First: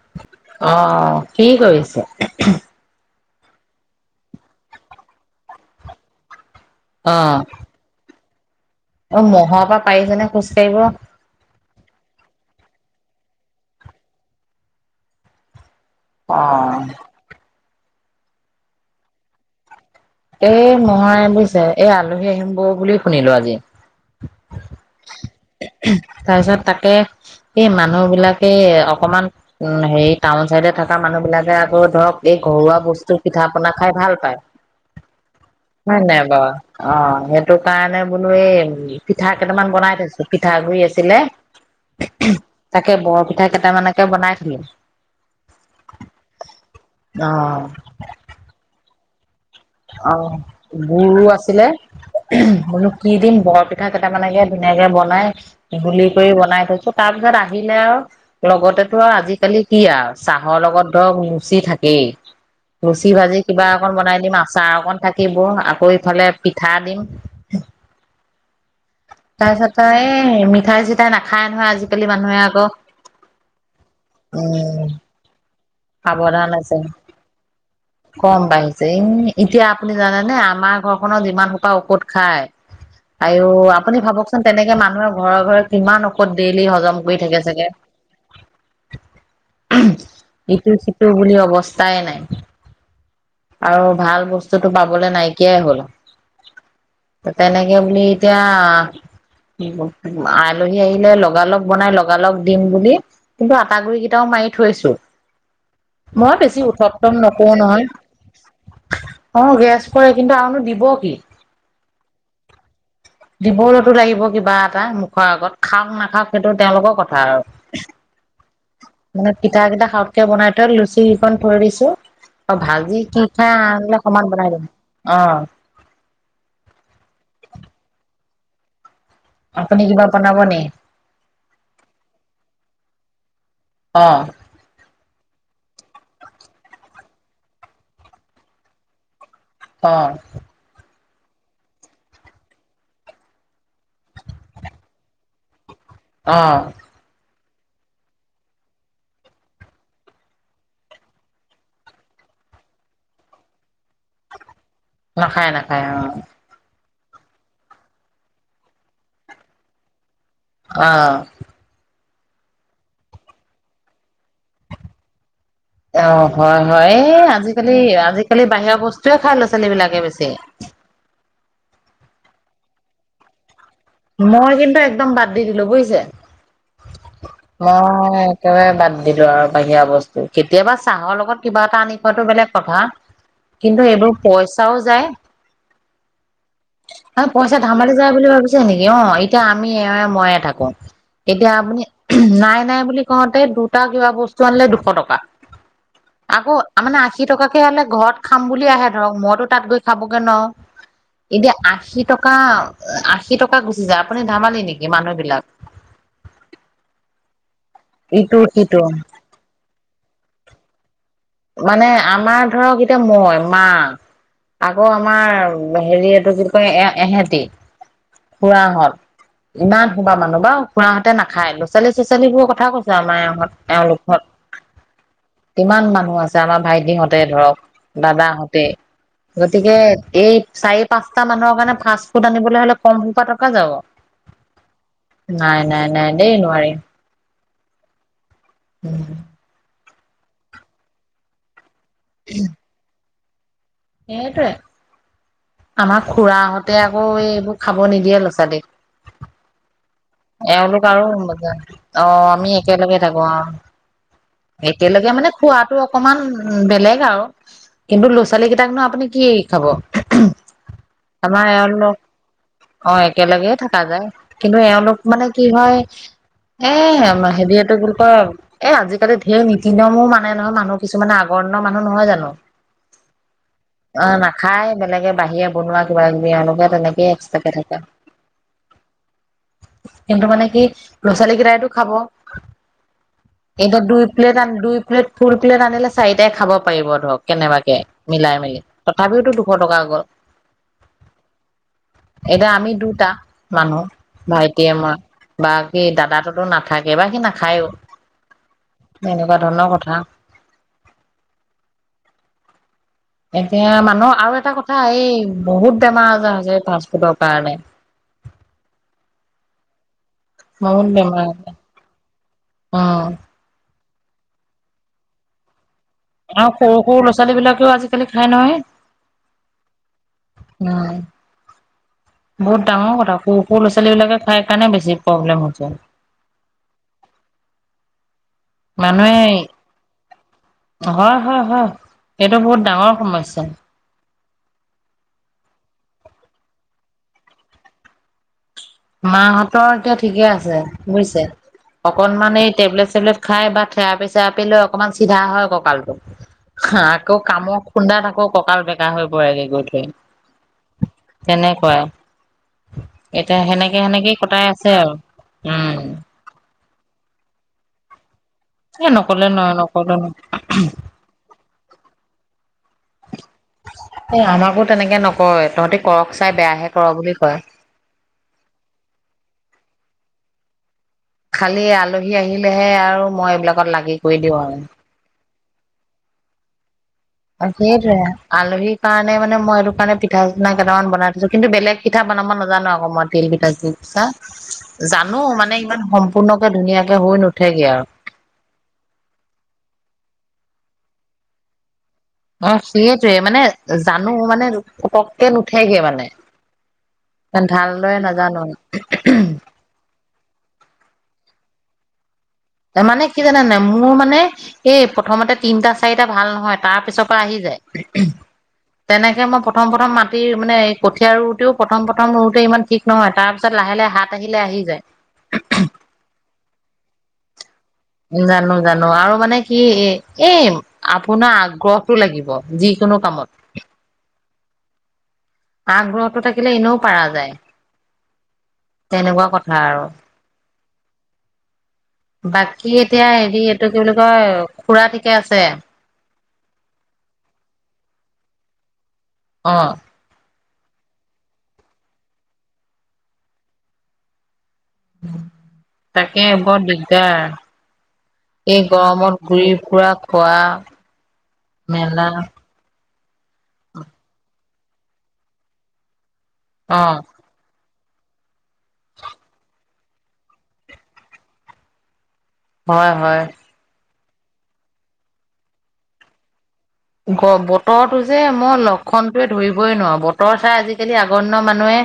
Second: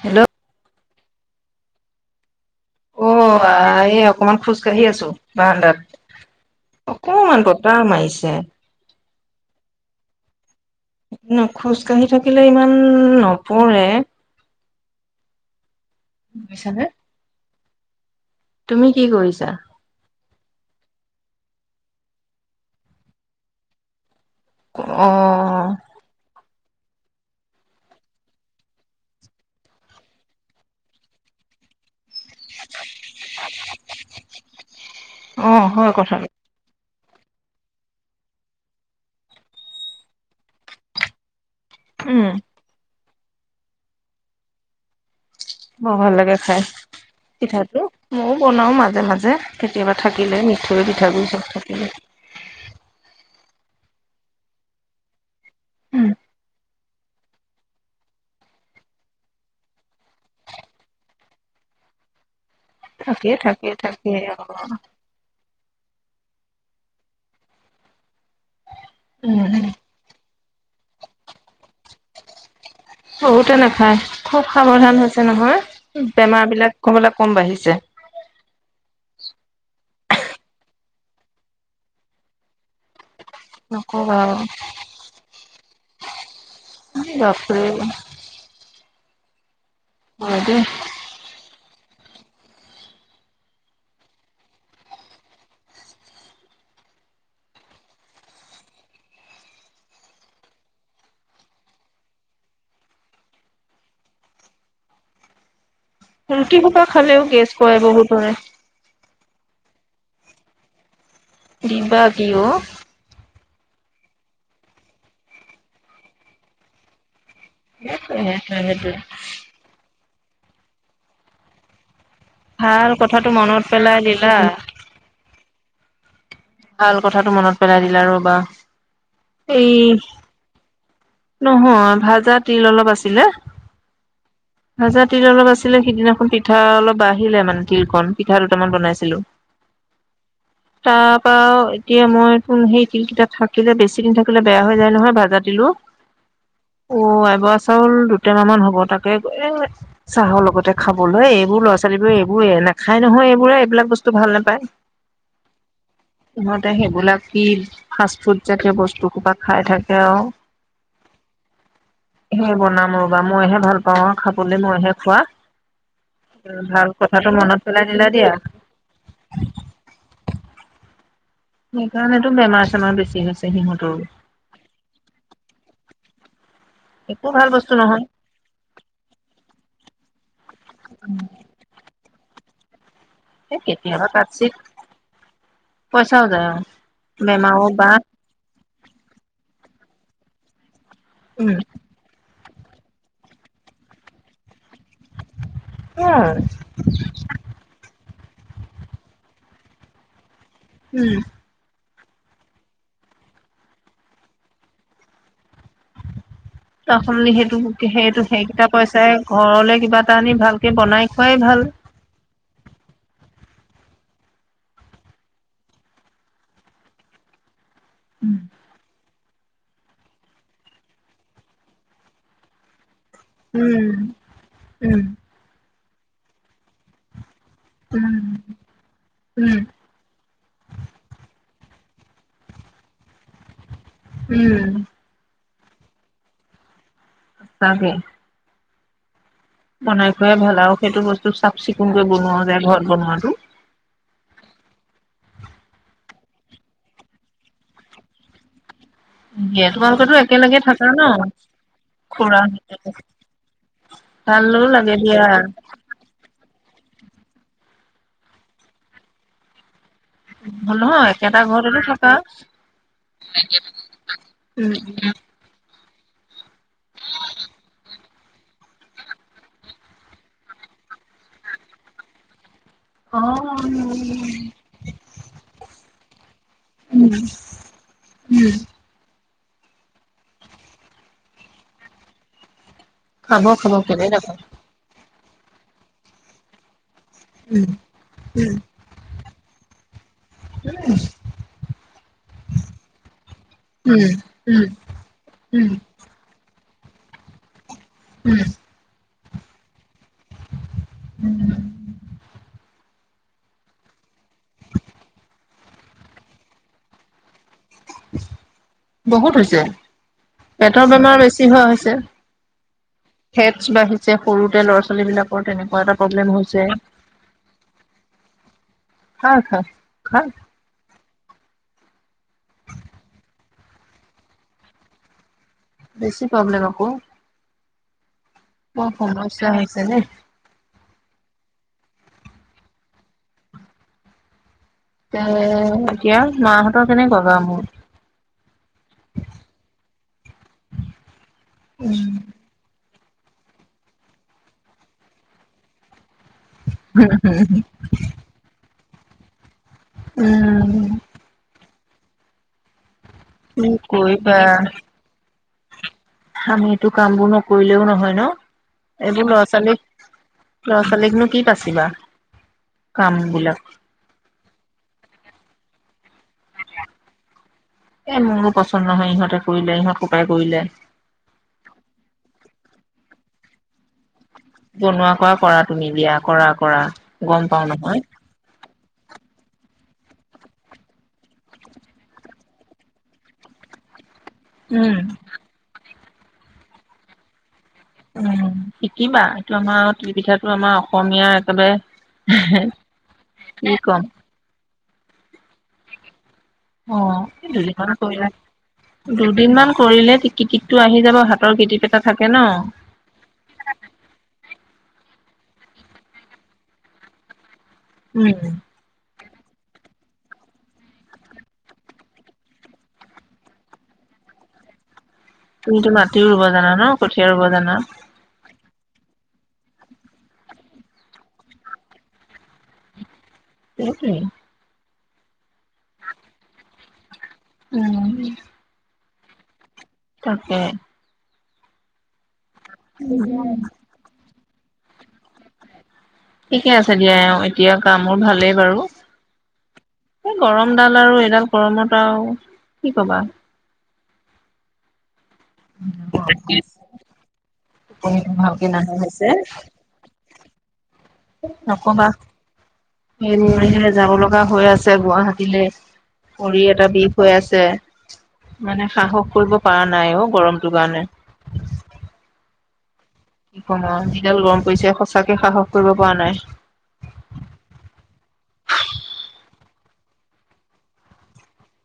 Hello অ কি কৰিছে? অ এই অকনমান খোজকাঢ়ি আছো বাৰান্দাত অ', অকনমান বতাহ মাৰিছে অ মহৰ পৰা পাৰিছেনে খোজ কাঢ়িব? খোজকাঢ়ি থাকিলে ইমান নপৰে বুজিছানে অহ তুমি কি কৰিছা? এ মই বুজিছে এই আলহী আহিম বৌ বুলি শুনিলো আজি অ তাৰপিছত তাক কে এই মানুহ বিলাকে অকমান উ হেৰি টাউন চাইডে থকা মানুহ বিলাকে আকৌ ধৰক এই ঘৰুৱা বস্তু পিঠা পনা খাই ভাল পায় অ হয় নাই কথাটো বাৰু? অ সেইটো কাৰণে বোলো এই পিঠা কেইটামান বনাই থৈছো পিঠাগুৰি আছিলে উম তাকে বৰপিঠা কেইটামানকে বনাই থলো বৰ ভাল লাগে খাই, অ', পিঠাটো ময়ো বনাও মাজে মাজে কেতিয়াবা অ থাকিলে মিঠৈ গুৰো পিঠাগুৰি চব আছিলে থাকিলে মনো কি দিম বৰ পিঠা কেইটামানেকে ধুনীয়াকে বনাই ঘূলি উম কৰি বনাই থৈছো তাৰ পিছত আহিলে আৰু লগতেতো আৰু আজিকালি কি আ চাহৰ লগত ধৰক লুচি থাকেই লুচি থাকে ভাজি কিবা থাকে অকন থাকে বনাই অ দিম আ চাহ অকণ থাকিব, আকৌ ইফালে পিঠা দিম উম তাৰপিছত আ এই মিঠাই চিঠাই নাখায় নহয় আজিকালি মানুহে আকৌ বহুতে নাখায় খুব উম সাৱধান হৈছে নহয় বেমাৰ সাৱধান আছে বিলাক কবলৈ কম বাঢ়িছে কম বাঢ়িছে ইম এতিয়া আপুনি জানেনে আমাৰ ঘৰখনত যিমান সোপা ঔষধ খায় আই অ আপুনি নকবা ভাবকচোন তেনেকে মানুহৰ ঘৰেৰ ঘৰে কিমান ঔষধ ডেইলি হজম আৰু কৰি থাকে বাপৰে চাগে হয় দেই ইটো সিটো বুলি অৱস্থাই নাই আৰু ভাল বস্তুটো পাবলৈ নাইকিয়াই হ'ল তেনেকে বুলি এতিয়া আলহী আহিলে লগালগ বনাই লগালগ দিম বুলি কিন্তু আটা গুৰি কেইটাও মাৰি থৈছো মই বেছি উত্তপ্ত ন কয় বহুতৰে অ গেছ কৰে কিন্তু আৰুনো দিব কি বিভাগীয় দিবলৈতো লাগিব কিবা এটা মুখৰ আগত খাওক নাখাওক সেইটো তেওঁলোকৰ কথা আৰু। সেইটোৱে মানে পিঠা কেইটা খাওতকে বনাই থৈ লুচি কেইখন থৈ দিছো। অ ভাল ভাজি কি কথাটো খাই মনত আনিলে পেলাই অকমান দিলা বনাই দিম অ ভাল কথাতো মনত পেলাই দিলা ৰ বা আপুনি কিবা বনাব নে নহয় ভাজা তিল অলপ আছিলে। অ আজা তিল অলপ আছিলে সিদিনাখন পিঠা অলপ বাঢ়িলে মানে তিলখন পিঠা দুটামান বনাইছিলো। অ তাৰ পৰা আও এতিয়া মই তোন সেই তিলকেইটা থাকিলে বেছি দিন থাকিলে বেয়া হৈ যায় নহয় ভাজা তিলো অ অ' আইবৰা চাউল দুটা মান হ'ব তাকে এ চাহৰ লগতে খাবলৈ এইবোৰ ল'ৰা ছোৱালী বোৰে এইবোৰে আ নাখায় নহয় এইবোৰে এইবিলাক বস্তু ভাল নোপায়, নাখায় নাখায় অ', সিহঁতে সেই গলাকি ফাষ্ট ফুড জাতীয় বস্তু কোবা খাই থাকে আৰু [unintelligible] অ সেই বনাম ৰবা মইহে ভাল পাওঁ আৰু খাবলৈ মইহে খোৱা অ হয় ভাল হয় এই কথাটো মনত আজিকালি পেলাই দিলা দিয়া। আজিকালি বাহিৰৰ বস্তুয়ে খাই ল'ৰা ছোৱালী বিলাকে বেছি [inaudible] সেইকাৰণেতো বেমাৰ চেমাৰ বেছি হৈছে সিহঁত মই কিন্তু একদম বাদ দি দিলো বুজিছে একো ভাল বস্তু নহয় মই একেবাৰে বাদ দিলো আৰু বাহিৰা বস্তু কেতিয়াবা চাহৰ লগত কিবা এটা আনি খোৱাটো বেলেগ কথা এই কিন্তু কেতিয়াবা এইবোৰ কাৎচিত পইচাও যায়। পইচাও যায় আৰু হ পইচা বেমাৰৰ ধেমালি বাহ যায় বুলি ভাবিছে নেকি [unintelligible] অ এতিয়া আমি এ মইয়ে থাকো, এতিয়া উম, আপুনি নাই নাই বুলি কওঁতে দুটা কিবা বস্তু আনিলে দুশ টকা। উম, আকৌ মানে আশী টকাকে হলে ঘৰত খাম বুলি আহে ধৰক মইতো তাত গৈ খাবগে ন উম। এতিয়া আশী টকা আশী টকা গুচি যায় আপুনি ধেমালি নেকি মানুহ বিলাক ত শনলি সেইটো সেইটো ইটো সেইকেইটা সিটো পইচাই ঘৰলে কিবা এটা আনি ভাল [unintelligible] খোৱাই মানে আমাৰ ধৰক এতিয়া মই মা আকৌ আমাৰ হেৰি এইটো কি কয় এ এহেতি। উম খুৰাঁহত ইমান শোবা মানুহ বা খুৰাহঁতে নাখায় লৰা ছালীবোৰ কথা কৈছ আমাৰ ইহঁত এওঁলোকত, উম কিমান মানুহ আছে আমাৰ ভাইটিহঁতে ধৰক উম দাদাহতে উম গতিকে এই চাৰি পাঁচটা মানুহৰ কাৰণে ফাষ্ট ফুড আনিবলৈ হলে কম সোপা টকা যাব। উম! নাই নাই নাই দেই নোৱাৰি। তাকে উম! বনাই খোৱাই ভাল আৰু সেইটো বস্তু চাফ চিকুণকৈ বনোৱাও যায় ঘৰত বনোৱাতটো। সেইটোৱে। আমাৰ খুৰাহঁতে আকৌ এইবোৰ খাব নিদিয়ে ল'ৰা ছোৱালীক। আ এওঁলোক আৰু আহ খুৰা আমি একেলগে থাকোঁ আহ। ভালো লাগে একেলগে দিয়া মানে খোৱাটো অকমান। উম বেলেগ আৰু কিন্তু ল'ৰা -ছোৱালী কেইটাক ন আপুনি কি খাব। নহয় একেটা আমাৰ ঘৰতেতো এওঁলোক থকা। অ একেলগে থকা যায় কিন্তু উম এওঁলোক মানে কি হয় এ হেৰিটো বুলি কয় এ আজিকালি ঢেৰ নীতি নিয়মো মানে নহয় মানুহ কিছুমানে আগৰ মানুহ নহয় জানো অ অ নাখায় বেলেগে বাহিৰে বনোৱা কিবা কিবি এনেকে টেনেকে এষ্টাকে থাকে [unintelligible] কিন্তু মানে কি ল'ৰা ছোৱালী কেইটাইতাটো খাব। খাব খাব এইটো দুই কেলে প্লেট নাখাব দুই প্লেট। ফুল প্লেট আনিলে চাৰিটাই খাব পাৰিব ধৰক কেনেবাকে মিলাই মেলি তথাপিতো দু জুন টকা গ'ল। এতিয়া আমি দুটা মানুহ ভাই এতিয়া মই বাকী দাদাতোতো নাথাকে বা সি নাখায়ো। [unintelligible] উম! এনেকুৱা ধৰণৰ কথা। উম! এতিয়া মানুহৰ আৰু এটা কথা এই বহুত বেমাৰ আজাৰ হৈছে ফাষ্ট ফুডৰ কাৰণে। বহুত হৈছে। বহুত পেটৰ বেমাৰ বেছি আজাৰ হোৱা হৈছে অ ফেটছ বাঢ়িছে। যে সৰুতে ল'ৰা- ছোৱালী বিলাকৰ তেনেকোৱা এটা প্ৰব্লেম আৰু হৈছে সৰু সৰু ল'ৰা-ছোৱালী বিলাকেও আজিকালি খাই নহয়। খা খা খা উম! বহুত ডাঙৰ কথা সৰু সৰু' ল'ৰা-ছোৱালী বিলাকে খাই কাৰণে বেছি প্ৰব্লেম হ বেছি প্ৰব্লেম আকৌ। বৰ মানুহে সমস্যা হৈছে দেই নহয় হয় হয় এইটো বহুত ডাঙৰ সমস্যা। এ এতিয়া মাহঁতৰ কেনেকোৱা গা মোৰ মাহঁতৰ এতিয়া ঠিকে আছে বুজিছে, অকনমান এই টেবলেট চেবলেট খাই বা থেৰাপি চেৰাপি লৈ অকমান চিধা হয় কঁকালটো হা আকৌ কামৰ খুন্দাত আকৌ কঁকাল বেকা হৈ পৰেগৈ গৈ উম থৈ তেনেকোৱাই এতিয়া কি সেনেকে সেনেকেই কৰিবা কটাই আছে আৰু উম আমি এইটো কাম বোৰ নকৰিলেও নহয় ন এ নকলে এইবোৰ ল'ৰা নহয় নকলে ন ছোৱালীক লৰা ছোৱালীকনো কি পাচিবা কামবিলাক মোৰ তেনেকে নকয় তহঁতি কৰক চাই বেয়াহে কৰ বুলি কয় এ মোৰো পচন্দ নহয় ইহঁতে কৰিলে ইহঁত ককাই কৰিলে খালি আলহী আহিলেহে আৰু মই এইবিলাকত লাগি কৰি দিওঁ আৰু বনোৱা কৰা কৰা তুমি দিয়া কৰা কৰা গম অ পাও সেটোৱে নহয় আও আলহী কাৰণে মানে মই এইটো কাৰণে পিঠা চনা কটামান বনাই থৈছো কিন্তু বেলেগ পিঠা বনাব নাজানো আকৌ মই তিল পিঠা চিল পিঠা উম জানো মানে ইমান সম্পূৰ্ণকে ধুনীয়াকে হৈ নুঠেগে আৰু উম শিকিবা এইটো আমাৰ তিলপিঠাটো আমাৰ অসমীয়াৰ একেবাৰে অ সেইটোৱে মানে কি ক'ম জানো মানে পতককে নুঠেগে মানে অ দুদিনমান ভালদৰে নাজানো কৰিলে দুদিনমান কৰিলে কৃতিপটো আহি যাব হাতৰ কৃতিপ এটা থাকে ন। মানে কি জানা নাই মোৰ মানে এই প্ৰথমতে তিনটা চাৰিটা ভাল নহয় তাৰ পিছৰ পৰা আহি যায় তেনেকে মই প্ৰথম প্ৰথম মাটিৰ মানে এই কঠীয়া ৰুটেও প্ৰথম প্ৰথম ৰুওটো ইমান ঠিক নহয় তাৰপিছত লাহে লাহে হাত আহিলে আহ আহি যায় তুমিতো মাটিও ৰুব জানা ন কঠীয়া ৰুব জানা জানো জানো আৰু মানে কি এ এই আপোনাৰ আগ্ৰহতো লাগিব যিকোনো কামত সেইটোৱে আগ্ৰহতো থাকিলে এনেও পাৰা যায় উম তেনেকোৱা কথা আৰু তাকে বাকী এতিয়া হেৰি এইটো কি বুলি কয় খুৰা ঠিকে আছে ঠিকে আছে দিয়া এতিয়া গা মোৰ ভালেই বাৰু অ এই গৰমডাল আৰু এইডাল গৰমত আৰু কি কবা তাকে বৰ টোপনিটো দিগদাৰ ভালকে এই নাহা গৰমত হৈছে ঘূৰি ফুৰা খোৱা মেলা নকবা হে মোৰ হে যাব লগা হৈ আছে গুৱাহাটীলে ভৰি এটা অ', বিষ হৈ আছে মানে সাহস কৰিব পৰা নাই অ গৰমটোৰ কাৰণে হয় হয় সময় যিডাল গৰম পৰিছে সঁচাকে সাহস কৰিব পৰা নাই। বতৰটো যে মই লক্ষণটোৱে ধৰিবই নোৱাৰো বতৰ চাই আজিকালি আগৰ দিনৰ মানুহে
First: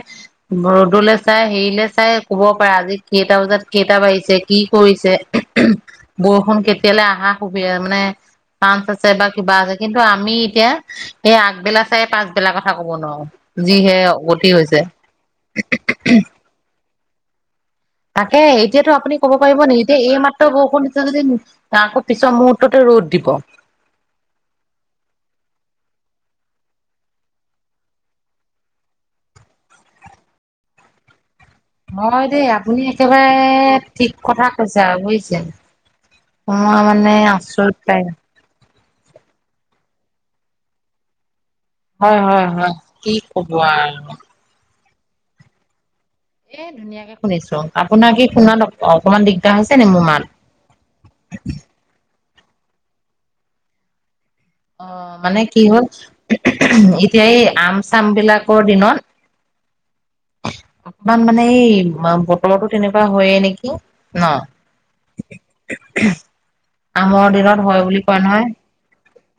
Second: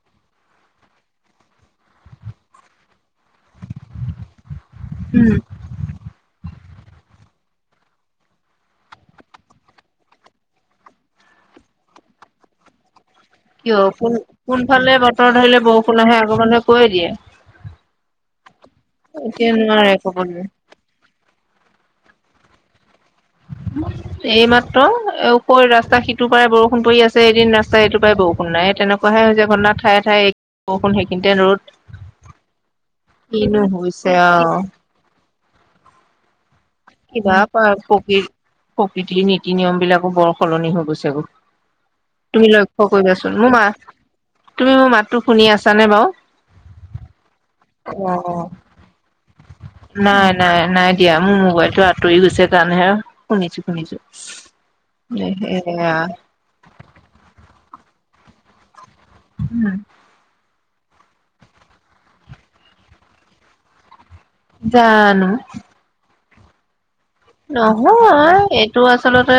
ৰ'দলৈ চাই হেৰিলৈ চাই ক'ব পাৰে আজি কেইটা বজাত কেইটা বাঢ়িছে কি কৰিছে বৰষুণ কে তেতিয়লে আহা সুবি মানে পাঞ্চ আছে বা কিবা আছে। কিন্তু আমি এতিয়া এই আগবেলা চাই পাছবেলা কথা কব নোৱাৰোঁ। কিয় কোন কোনফালে বতৰ ধৰিলে বৰষুণ আহে আগৰ মানুহে কৈ দিয়ে। তাকে এতিয়াতো আপুনি ক'ব এতিয়া পাৰিব নি, নোৱাৰে এতিয়া কবলৈ এইমাত্ৰ বৰষুণ দিছে যদি আকৌ পিছৰ মুহুৰৰ্ততে ৰ'দ দিব এইমাত্ৰ কৈ ৰাছ ৰাস্তা সিটো পৰাই বৰষুণ পৰি আছে এদিন ৰাস্তা এইটো পৰাই বৰষুণ নাই তেনেকুৱাহে হৈছে ঘটনা ঠায় ঠাই এক। বৰষু- সেইখিনিতে ৰ'দ হয় দেই আপুনি একেবাৰে কিনো হৈছে ঠিক কথা আৰু কৈছে আও বুজিছে। মই মানে কিবা আচৰিত পাই প্ৰকৃ প্ৰকৃতিৰ নীতি নিয়ম বিলাকো বৰ সলনি হৈ গৈছে অ। হয় হয় তুমি হয় লক্ষ্য কি কৰিবাচোন কব মোৰ মা আৰু তুমি মোৰ মাতটো শুনি আছা নে বাও। এ ধুনীয়াকে শুনিছো আপোনাৰ কি অ', শুনাত অকমান দিগদাৰ হৈছে নি মোৰ নাই মাত। নাই নাই দিয়া মোৰ মোবাইলটো আঁতৰি গৈছে কাৰণে শুনিছো শুনিছো। অ মানে কি হ'ল? সেয়া এতিয়া এই আম চাম বিলাকৰ দিনত হোম অকমান মানে এই বতলটো তেনেকুৱা হয়য়ে নেকি? ন জানো আমৰ দিনত হয় বুলি কয় নহয় এইটো আছ- আচলতে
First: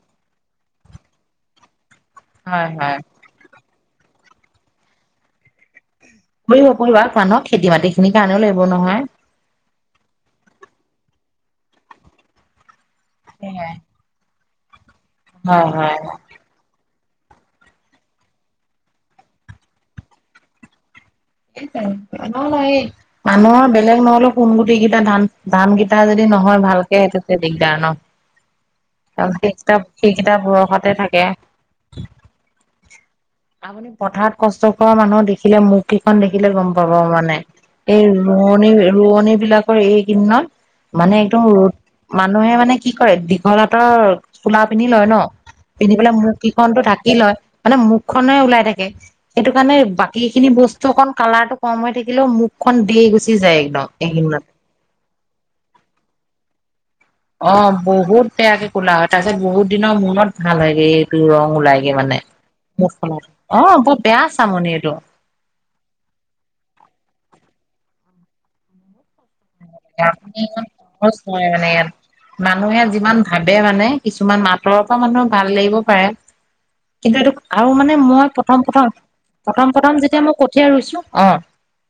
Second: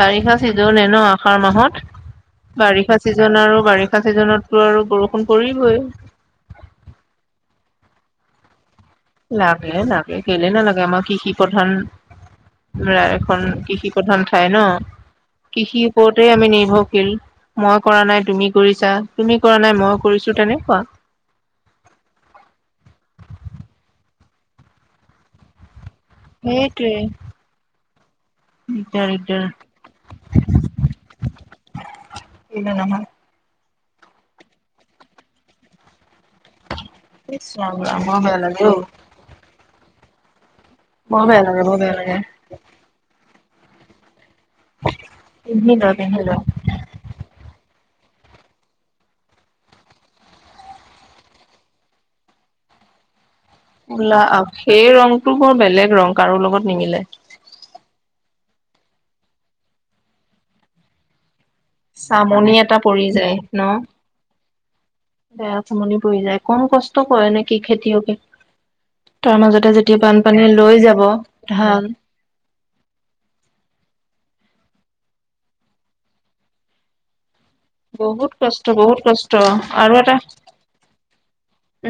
বাৰিষা চিজনে ন আহাৰ মাহত হয় বাৰিষা হয় ছিজন আৰু বাৰিষ- ছিজনতটো আৰু বৰষুণ পৰিবই। পৰিব পৰিব আৰু মানুহক খেতি মাটি খিনিৰ কাৰণেও লাগিব নহয়। লাগে লাগে কেলে নালাগে আমাক কৃষি প্ৰধান আৰ এখন সেয়াই কৃষি প্ৰধন ঠাই ন হয় কৃষিৰ হয় ওপৰতে আমি নিৰ্ভৰ শীল মই কৰা নাই তুমি কৰিছা তুমি কৰা নাই মই কৰিছো তেনেকুৱা [unintelligible] এই মানুহৰ বেলেগ নহলেও সোন গুটি কেইটা ধান ধান কেইটা এটা যদি নহয় সেইটোৱে ভালকে তাতে দিগদাৰ ন। দিগদাৰ কাৰ দিগদাৰ সেই কিতাপ সেইকেইটাপ বয়সতে থাকে কেলে নহয় আপুনি পথাৰত কষ্ট কৰা মানুহ দেখিলে মোক খন দেখিলে গম পাব মানে ইছ ৰাম ৰাম এই বৰ বেয়া লাগে ৰোৱনী অ ৰোৱনী বিলাকৰ এই কিদিনত মানে বৰ বেয়া একদম লাগে ৰ'দ বৰ বেয়া লাগে মানুহে মানে কি কৰে ঘলাতৰ চোলা পিন্ধি লয় ন পিন্ধি পেলাই মুখ কেইখন টো ঢাকি লয় মানে মুখ খনে ওলাই থাকে সেইটো কাৰণে বাকী খিনি বস্ত- খন কালাৰ টো কম হৈ থাকিলেও মুখ খন দে গৈ- কোলা আহ সেই ৰংটো মোৰ বেলেগ ৰং কাৰো লগত নিমিলে। অ বহুত বেয়াকে কোলা হয় তাৰ পিছত বহুত দিনৰ মনত ভাল হয় এইটো ৰং মোলাইগে মানে চামনি এটা মুখ পৰি খন যায় ন অ বেয়া চামনি এইটো বেয়া চামনি পৰি যায় কম কষ্ট কৰে নে কি খেতিয়কে তাৰ মাজত পুনি ই সহজ কৰে মানে ধান ইয়াত মানুহে যিমান ভাবে মানে কিছুমান মাত ঘৰৰ পৰা মানুহৰ ভাল লাগিব পাৰে কিন্তু এইটো আৰু মানে মই বহুত কষ্ট প্ৰথম প্ৰথম বহুত কষ্ট প্ৰথম আৰু প্ৰথম এটা যেতিয়া মই কঠিয়া ৰুইছো অ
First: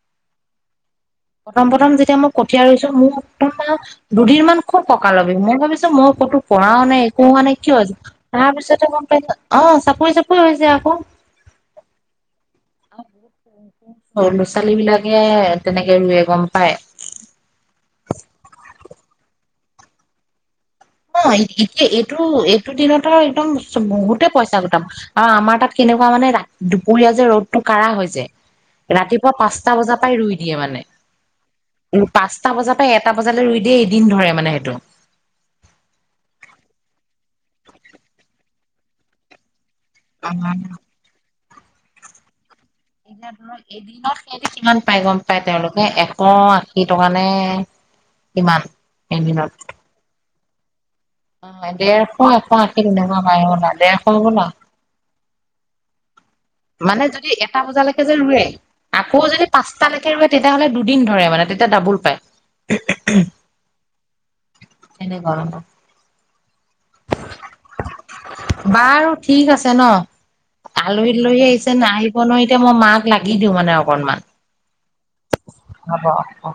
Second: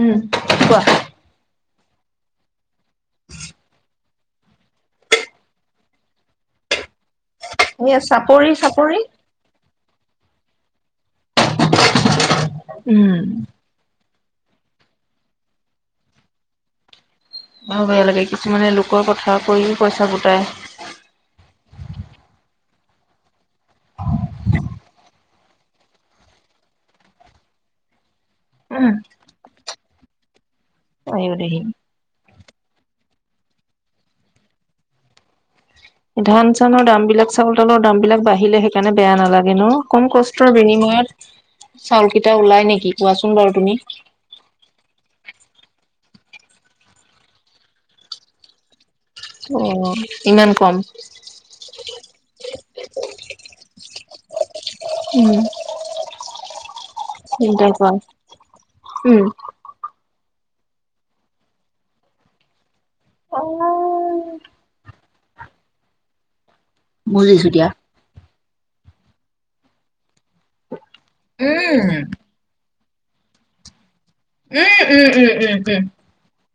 উম কোৱা প্ৰমম প্ৰথম যেতিয়া মই কঠ- ঠিয়া ৰুইছো মোৰ দুদিন মান খুব ককালৰ বিষ মই ভাবিছো মই ক'তো পৰাও নাই পোওৱা নাই কিয় এই চাপৰি তাৰ পিছতে চাপৰি গম পাইছ অ চাপৰি চাপৰি হৈছে আকৌ উম সৰু ল'ৰা ছোৱালী বিলাকে তেনেকে ৰুয়ে গম পায় আৰু বেয়া লাগে কিছুমানে লোকৰ কথা কও পইচা গোটাই অ এতিয়া এইটো এইটো দিনত আৰু একদম বহুতে পইচা গোটাব আৰু আমাৰ তাত কেনে- কোৱা মানে দুপৰীয়া যে ৰ'দ টো কাৰা হৈ যে উম ৰাতিপুৱা পাঁচটা বজাৰ পৰাই ৰুই দিয়ে মানে আইও দেহি পাঁচ পাঁচটা বজাৰ পৰা এটা বজালৈ ৰুই দিয়ে এদিন ধৰে মানে সেইটো। ধান চানৰ দাম বিলাক চাউল তাউলৰ দাম বিলাক বাঢ়িলে সেইকাৰণে বেয়া নালাগে ন। কম অ কষ্টৰ বিনিময়ত চাউল কেইটা ওলাই নেকি এতিয়া কোৱাচোন বাৰু ধৰক তুমি এদিনত সিহঁতি কিমান পাই গম পায়াই তেওঁলোকে এক শ আশী টকা নে কিমান এদিনত। অ ইমান কম অ ডেৰশ এশ আশী কেনেকোৱা পাই হবলা দেৰশ বোলা মানে যদি এটা চিন্তা কৰা বজালৈকে যে ৰুৱে আকৌ উম যদি পাঁচটালৈকে ৰোৱে তেতিয়া হ'লে দুদিন ধৰে মানে তেতিয়া ডাবুল পায় এনেকুৱা ৰদত বুজিছো দিয়া বাৰু ঠিক আছে ন আলহী দুলহী আহিছে আহিব ন এতিয়া মই মাক লাগি দিওঁ মানে অকণমান উম উম উম উম উম অ অ